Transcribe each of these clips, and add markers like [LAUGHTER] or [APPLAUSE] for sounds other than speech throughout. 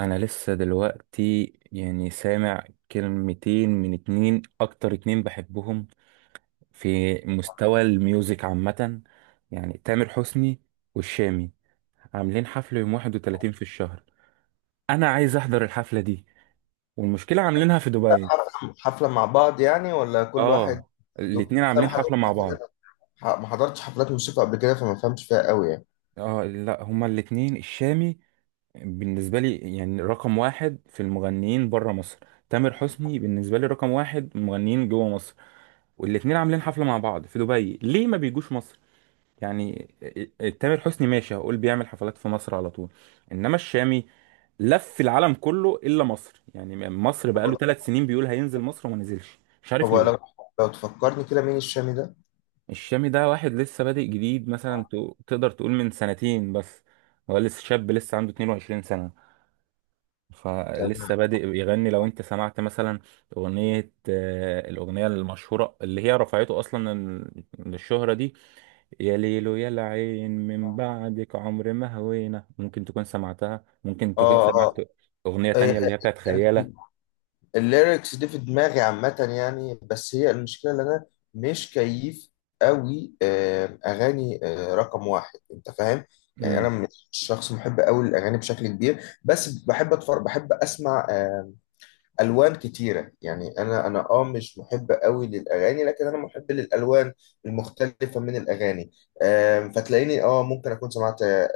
انا لسه دلوقتي يعني سامع كلمتين من اتنين اكتر اتنين بحبهم في مستوى الميوزك عامة، يعني تامر حسني والشامي عاملين حفلة يوم 31 في الشهر. انا عايز احضر الحفلة دي، والمشكلة عاملينها في دبي. حفلة مع بعض يعني، ولا كل واحد اه، لوحده؟ بس الاتنين أنا عاملين ما حفلة حضرتش مع بعض. حفلات موسيقى قبل كده، فما فهمش فيها قوي يعني. اه لا، هما الاتنين. الشامي بالنسبة لي يعني رقم واحد في المغنيين برا مصر. تامر حسني بالنسبة لي رقم واحد مغنيين جوا مصر. والاتنين عاملين حفلة مع بعض في دبي، ليه ما بيجوش مصر؟ يعني تامر حسني ماشي، هقول بيعمل حفلات في مصر على طول. انما الشامي لف العالم كله الا مصر، يعني مصر بقاله طب 3 سنين بيقول هينزل مصر وما نزلش، مش طب عارف لو ليه. لو تفكرني كده، مين الشامي ده؟ الشامي ده واحد لسه بادئ جديد، مثلا تقدر تقول من سنتين بس. هو لسه شاب، لسه عنده 22 سنة، تمام، فلسه بادئ يغني. لو انت سمعت مثلا اغنية الاغنية المشهورة اللي هي رفعته اصلا للشهرة دي. يا ليلو يا العين من بعدك عمر ما هوينا، ممكن تكون سمعتها، ممكن تكون اه، سمعت اه. أغنية إيه، تانية إيه، اللي هي بتاعت خيالة. ال- الليركس دي في دماغي عامة يعني، بس هي المشكلة اللي أنا مش كيف قوي أغاني، رقم واحد، أنت فاهم؟ يعني أنا امم، مش شخص محب قوي للأغاني بشكل كبير، بس بحب أتفرج، بحب أسمع الوان كتيره، يعني انا مش محب قوي للاغاني، لكن انا محب للالوان المختلفه من الاغاني. فتلاقيني ممكن اكون سمعت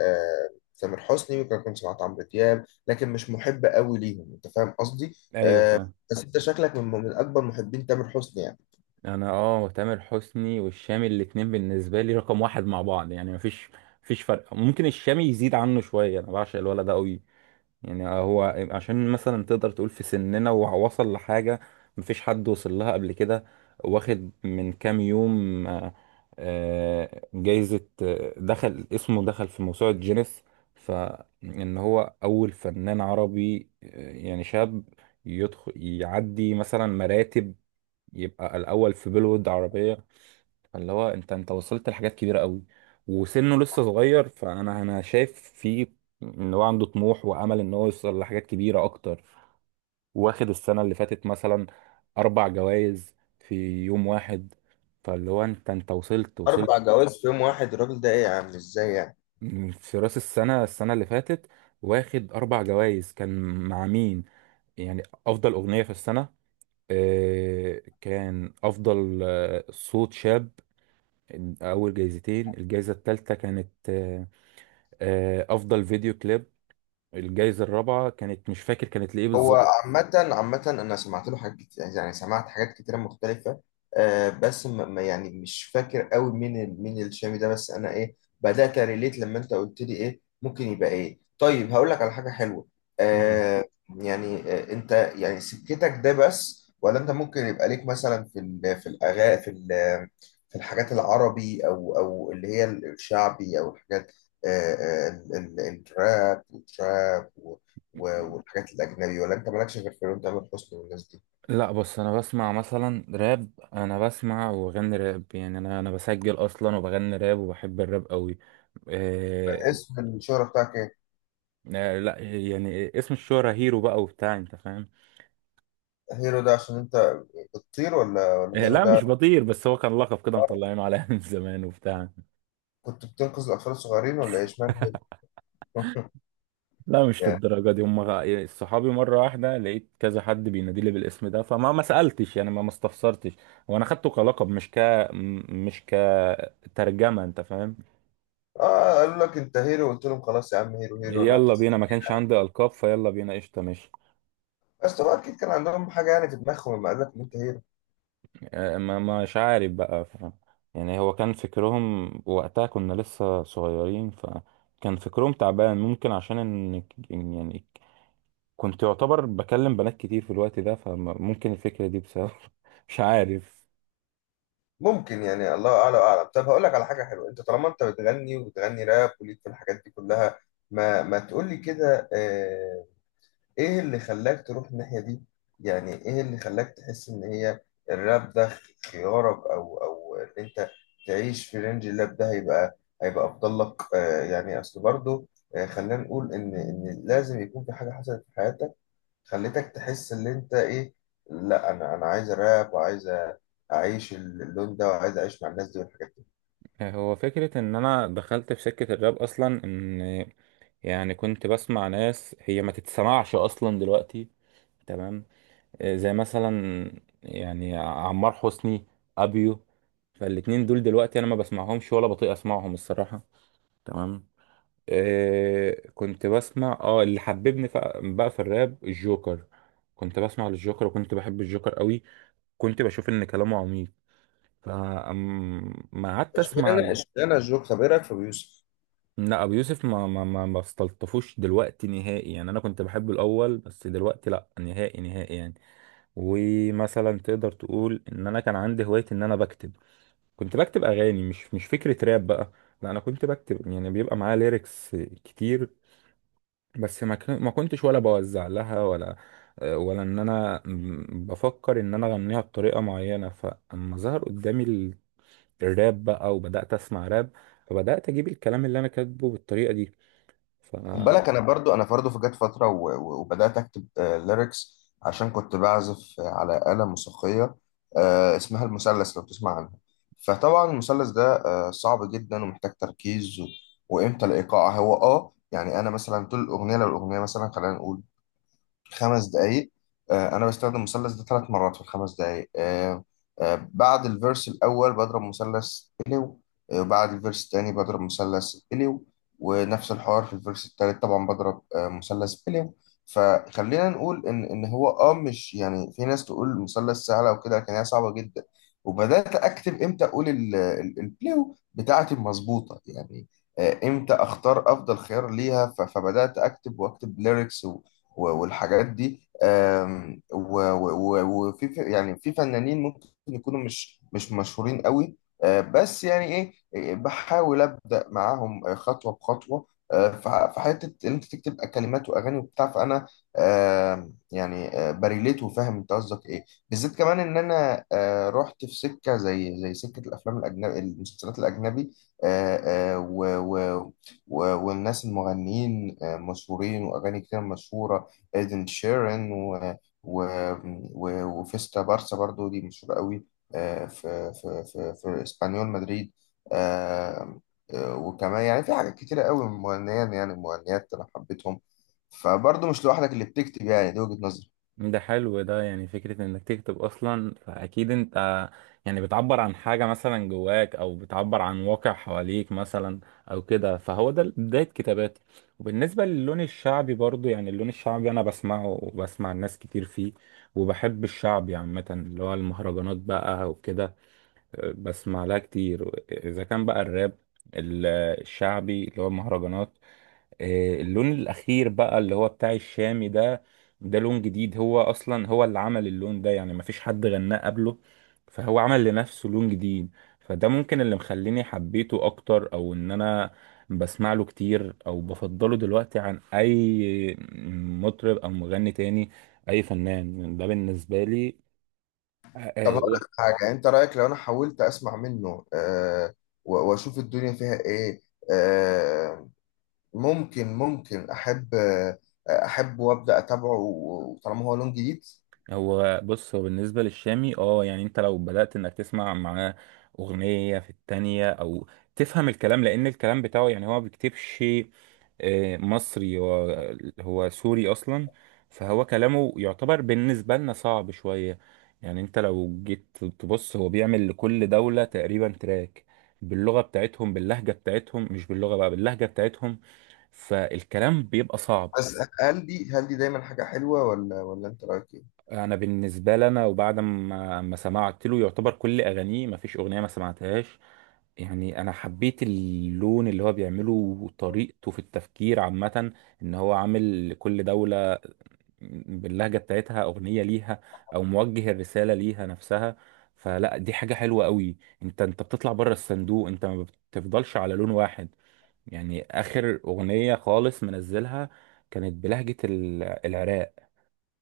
تامر حسني، ممكن اكون سمعت عمرو دياب، لكن مش محب قوي ليهم، انت فاهم قصدي. ايوه آه، فاهم. بس انت شكلك من اكبر محبين تامر حسني يعني. انا تامر حسني والشامي الاتنين بالنسبة لي رقم واحد مع بعض، يعني مفيش فرق. ممكن الشامي يزيد عنه شوية، انا بعشق الولد ده قوي. يعني هو عشان مثلا تقدر تقول في سننا ووصل لحاجة مفيش حد وصل لها قبل كده. واخد من كام يوم جايزة، دخل اسمه، دخل في موسوعة جينيس. فإن هو أول فنان عربي يعني شاب يدخل يعدي مثلا مراتب، يبقى الأول في بيلوود عربية. فاللي هو انت وصلت لحاجات كبيره قوي، وسنه لسه صغير، فانا شايف فيه ان هو عنده طموح وامل ان هو يوصل لحاجات كبيره اكتر. واخد السنه اللي فاتت مثلا اربع جوائز في يوم واحد. فاللي هو انت وصلت. 4 جوائز في يوم واحد؟ الراجل ده ايه يا عم؟ ازاي يعني؟ من في راس السنه اللي فاتت واخد اربع جوائز. كان مع مين؟ يعني افضل اغنيه في السنه، كان افضل صوت شاب، اول جايزتين. الجايزه الثالثه كانت افضل فيديو كليب. الجايزة الرابعة كانت مش فاكر كانت لإيه هو بالظبط. عامة عامة أنا سمعت له حاجات كتير، يعني سمعت حاجات كتيرة مختلفة. بس يعني مش فاكر قوي مين الشامي ده، بس أنا إيه بدأت أريليت لما أنت قلت لي إيه ممكن يبقى إيه. طيب هقول لك على حاجة حلوة. مم. آه يعني أنت يعني سكتك ده بس، ولا أنت ممكن يبقى ليك مثلا في ال في الأغا في ال في الحاجات العربي، أو اللي هي الشعبي، أو الحاجات آه آه ال- الراب والتراب، والحاجات الأجنبي، ولا أنت مالكش غير في تامر حسني والناس دي؟ لا، بس انا بسمع مثلا راب، انا بسمع وبغني راب، يعني انا بسجل اصلا وبغني راب وبحب الراب قوي. آه اسم الشهرة بتاعك إيه؟ لا يعني اسم الشهرة هيرو بقى وبتاع، انت فاهم. هيرو ده عشان أنت بتطير، ولا آه هيرو لا مش ده بطير، بس هو كان لقب كده مطلعينه عليا من [LAUGHS] زمان وبتاع. كنت بتنقذ الأطفال الصغيرين، ولا إيه؟ إشمعنى هيرو؟ [LAUGHS] لا مش يعني للدرجة دي، هم صحابي مرة واحدة لقيت كذا حد بينادي لي بالاسم ده، فما ما سألتش يعني ما استفسرتش. وانا خدته كلقب، مش م- مش كترجمة، انت فاهم. قالوا لك أنت هيرو، قلت لهم خلاص يا عم هيرو هيرو أنا يلا هخس. بينا، ما كانش عندي ألقاب، فيلا بينا، قشطة ماشي. بس طبعا أكيد كان عندهم حاجة يعني في دماغهم لما قال لك إن أنت هيرو. ما مش عارف بقى يعني هو كان فكرهم وقتها كنا لسه صغيرين، فكان فكرهم تعبان ممكن، عشان إن يعني كنت يعتبر بكلم بنات كتير في الوقت ده، فممكن الفكرة دي بسبب [LAUGHS] مش عارف. ممكن، يعني الله أعلى وأعلم. طب هقول لك على حاجة حلوة، أنت طالما أنت بتغني وبتغني راب وليك في الحاجات دي كلها، ما تقول لي كده. ايه اللي خلاك تروح الناحية دي، يعني ايه اللي خلاك تحس ان هي الراب ده خيارك، او ان انت تعيش في رينج الراب ده، هيبقى افضل لك؟ يعني اصل برضه، خلينا نقول ان لازم يكون في حاجة حصلت في حياتك خلتك تحس ان انت ايه، لا انا عايز راب، وعايز اعيش اللون ده، وعايز اعيش مع الناس دي والحاجات دي. هو فكرة إن أنا دخلت في سكة الراب أصلا، إن يعني كنت بسمع ناس هي ما تتسمعش أصلا دلوقتي. تمام. زي مثلا يعني عمار حسني، أبيو. فالاتنين دول دلوقتي أنا ما بسمعهمش ولا بطيق أسمعهم الصراحة. تمام. كنت بسمع اللي حببني بقى في الراب الجوكر. كنت بسمع للجوكر وكنت بحب الجوكر قوي، كنت بشوف إن كلامه عميق، فما قعدت أسمع. اشمعنى الجوك، طب ايه رايك في أبو يوسف؟ لا، ابو يوسف ما استلطفوش دلوقتي نهائي، يعني انا كنت بحبه الاول بس دلوقتي لا، نهائي نهائي يعني. ومثلا تقدر تقول ان انا كان عندي هوايه ان انا بكتب. كنت بكتب اغاني، مش فكره راب بقى. لا انا كنت بكتب، يعني بيبقى معايا ليركس كتير. بس ما كنتش ولا بوزع لها، ولا ان انا بفكر ان انا اغنيها بطريقه معينه. فاما ظهر قدامي الراب بقى وبدات اسمع راب، فبدات اجيب الكلام اللي انا كاتبه بالطريقه دي. خد بالك، انا برضو في جت فتره وبدات اكتب ليركس، عشان كنت بعزف على آلة موسيقيه اسمها المثلث، لو تسمع عنها. فطبعا المثلث ده صعب جدا ومحتاج تركيز، وامتى الايقاع هو يعني، انا مثلا طول الاغنيه، لو الاغنيه مثلا خلينا نقول 5 دقايق، انا بستخدم المثلث ده 3 مرات في الخمس دقايق. بعد الفيرس الاول بضرب مثلث اليو، بعد الفيرس الثاني بضرب مثلث اليو، ونفس الحوار في الفيرس الثالث طبعا بضرب مثلث اليو. فخلينا نقول ان هو مش يعني، في ناس تقول مثلث سهله وكده، لكن هي صعبه جدا. وبدات اكتب امتى اقول البليو بتاعتي مظبوطه يعني، امتى اختار افضل خيار ليها. فبدات اكتب واكتب ليركس والحاجات دي. آم، و- و- و- وفي يعني في فنانين ممكن يكونوا مش مشهورين قوي، بس يعني ايه، بحاول ابدا معاهم خطوه بخطوه، في حته ان انت تكتب كلمات واغاني وبتاع، فانا يعني بريليت وفاهم انت قصدك ايه بالذات، كمان ان انا رحت في سكه زي سكه الافلام الاجنبي، المسلسلات الاجنبي، آه، آه، و- و- والناس المغنيين مشهورين، واغاني كتير مشهوره. إيدن شيران و... وفيستا بارسا، برضو دي مشهورة قوي في اسبانيول مدريد. آه، وكمان يعني في حاجات كتيرة قوي مغنيين يعني مغنيات أنا حبيتهم، فبرضو مش لوحدك اللي بتكتب، يعني دي وجهة نظري. ده حلو ده، يعني فكرة انك تكتب اصلا، فاكيد انت يعني بتعبر عن حاجة مثلا جواك، او بتعبر عن واقع حواليك مثلا او كده، فهو ده بداية كتاباتي. وبالنسبة للون الشعبي برضو، يعني اللون الشعبي انا بسمعه وبسمع الناس كتير فيه، وبحب الشعبي عامة اللي هو المهرجانات بقى وكده. بسمع لها كتير اذا كان بقى الراب الشعبي اللي هو المهرجانات. اللون الاخير بقى اللي هو بتاع الشامي ده، ده لون جديد. هو اصلا هو اللي عمل اللون ده، يعني مفيش حد غناه قبله، فهو عمل لنفسه لون جديد. فده ممكن اللي مخليني حبيته اكتر، او ان انا بسمع له كتير، او بفضله دلوقتي عن اي مطرب او مغني تاني، اي فنان ده بالنسبة لي. آه، طب هقول آه، لك حاجة، أنت رأيك لو أنا حاولت أسمع منه وأشوف الدنيا فيها إيه؟ آه، ممكن أحب، أحب وأبدأ أتابعه، طالما هو لون جديد. هو بص، هو بالنسبة للشامي يعني انت لو بدأت انك تسمع معاه اغنية في التانية، او تفهم الكلام، لان الكلام بتاعه يعني هو ما بيكتبش مصري، هو سوري اصلا. فهو كلامه يعتبر بالنسبة لنا صعب شوية. يعني انت لو جيت تبص هو بيعمل لكل دولة تقريبا تراك باللغة بتاعتهم، باللهجة بتاعتهم، مش باللغة بقى، باللهجة بتاعتهم، فالكلام بيبقى صعب. بس هل دي دايما حاجة حلوة، ولا انت رأيك ايه؟ انا بالنسبه لي، انا وبعد ما سمعت له، يعتبر كل اغانيه ما فيش اغنيه ما سمعتهاش. يعني انا حبيت اللون اللي هو بيعمله وطريقته في التفكير عامه، ان هو عامل كل دوله باللهجه بتاعتها اغنيه ليها، او موجه الرساله ليها نفسها، فلا دي حاجه حلوه قوي. انت بتطلع بره الصندوق، انت ما بتفضلش على لون واحد. يعني اخر اغنيه خالص منزلها كانت بلهجه العراق.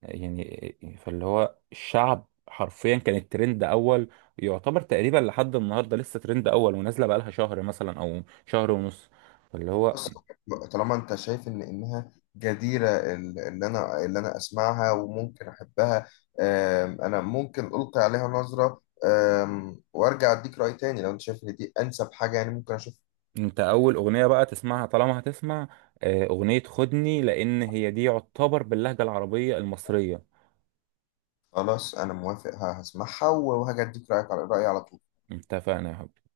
يعني فاللي هو الشعب حرفيا كانت ترند اول، يعتبر تقريبا لحد النهارده لسه ترند اول، ونازله بقالها شهر مثلا او شهر ونص، فاللي هو. خلاص، طالما انت شايف ان انها جديرة، اللي انا اسمعها وممكن احبها. انا ممكن القي عليها نظرة، وارجع اديك رأي تاني لو انت شايف ان دي انسب حاجة، يعني ممكن اشوف. انت اول اغنيه بقى تسمعها طالما هتسمع، اغنيه خدني، لان هي دي يعتبر باللهجه العربيه المصريه. خلاص، انا موافق، هسمعها وهاجي اديك رأيك على رأيي على طول. اتفقنا يا حبيبي.